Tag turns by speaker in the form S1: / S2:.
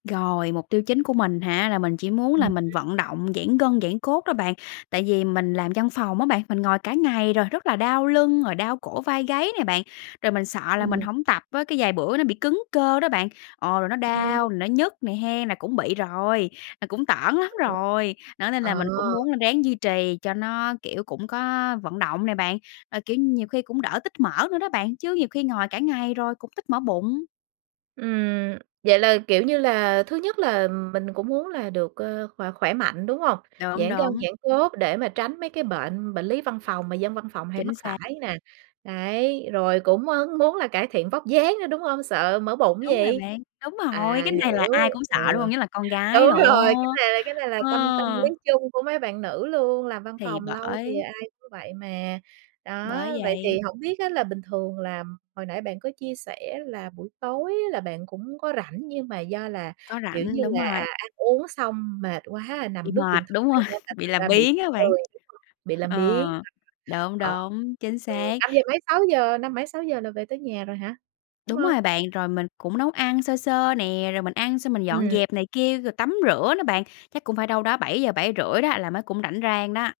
S1: Rồi, mục tiêu chính của mình hả, là mình chỉ muốn
S2: Ừm.
S1: là mình vận động, giãn gân, giãn cốt đó bạn. Tại vì mình làm văn phòng á bạn, mình ngồi cả ngày rồi, rất là đau lưng, rồi đau cổ vai gáy này bạn. Rồi mình sợ là mình
S2: Ừm.
S1: hổng tập á, cái vài bữa nó bị cứng cơ đó bạn, ồ, rồi nó
S2: Ừm.
S1: đau, rồi nó nhức nè hén, là cũng bị rồi, là cũng tởn lắm
S2: Vậy ha.
S1: rồi. Đó, nên là
S2: Ờ.
S1: mình cũng muốn là ráng duy trì cho nó, kiểu, cũng có vận động này bạn. Ờ, kiểu, nhiều khi cũng đỡ tích mỡ nữa đó bạn, chứ nhiều khi ngồi cả ngày rồi cũng tích mỡ bụng.
S2: Ừm, vậy là, kiểu, như là thứ nhất là mình cũng muốn là được, ờ, khỏe khỏe mạnh, đúng hông?
S1: Đúng,
S2: Giãn gân,
S1: đúng.
S2: giãn cốt để mà tránh mấy cái bệnh bệnh lý văn phòng mà dân văn phòng hay mắc
S1: Chính xác.
S2: phải nè. Đấy, rồi cũng, ơ, muốn là cải thiện vóc dáng nữa, đúng hông? Sợ mỡ bụng
S1: Đúng rồi
S2: gì?
S1: bạn, đúng rồi,
S2: À,
S1: cái này
S2: hiểu,
S1: là ai cũng
S2: ừ.
S1: sợ, đúng hông? Nhất là con gái
S2: Đúng
S1: nữa.
S2: rồi, cái này cái này là tâm tâm lý
S1: Ờ.
S2: chung của mấy bạn nữ luôn, làm văn
S1: Thì
S2: phòng lâu thì
S1: bởi.
S2: ai cũng vậy mà. Đó,
S1: Bởi
S2: vậy thì
S1: vậy.
S2: hổng biết á là bình thường là hồi nãy bạn có chia sẻ là buổi tối á là bạn cũng có rảnh nhưng mà do là,
S1: Có
S2: kiểu,
S1: rãnh,
S2: như
S1: đúng
S2: là,
S1: rồi.
S2: à, ăn uống xong mệt quá,
S1: Bị
S2: nằm lướt
S1: mệt,
S2: điện
S1: đúng rồi,
S2: thoại nên là
S1: bị
S2: thành
S1: làm
S2: ra bị
S1: biếng
S2: bị
S1: á bạn.
S2: lười, đúng hông? Bị làm
S1: Ờ,
S2: biếng,
S1: đúng,
S2: ờ, ờ.
S1: đúng, chính
S2: Ừ,
S1: xác.
S2: năm giờ mấy 6:00, năm mấy 6:00 là về tới nhà rồi hả? Đúng
S1: Đúng
S2: hông?
S1: rồi bạn, rồi mình cũng nấu ăn sơ sơ nè. Rồi mình ăn xong mình dọn
S2: Ừm.
S1: dẹp này kia, rồi tắm rửa đó bạn, chắc cũng phải đâu đó 7:00-7:30 đó là mới cũng rảnh rang đó.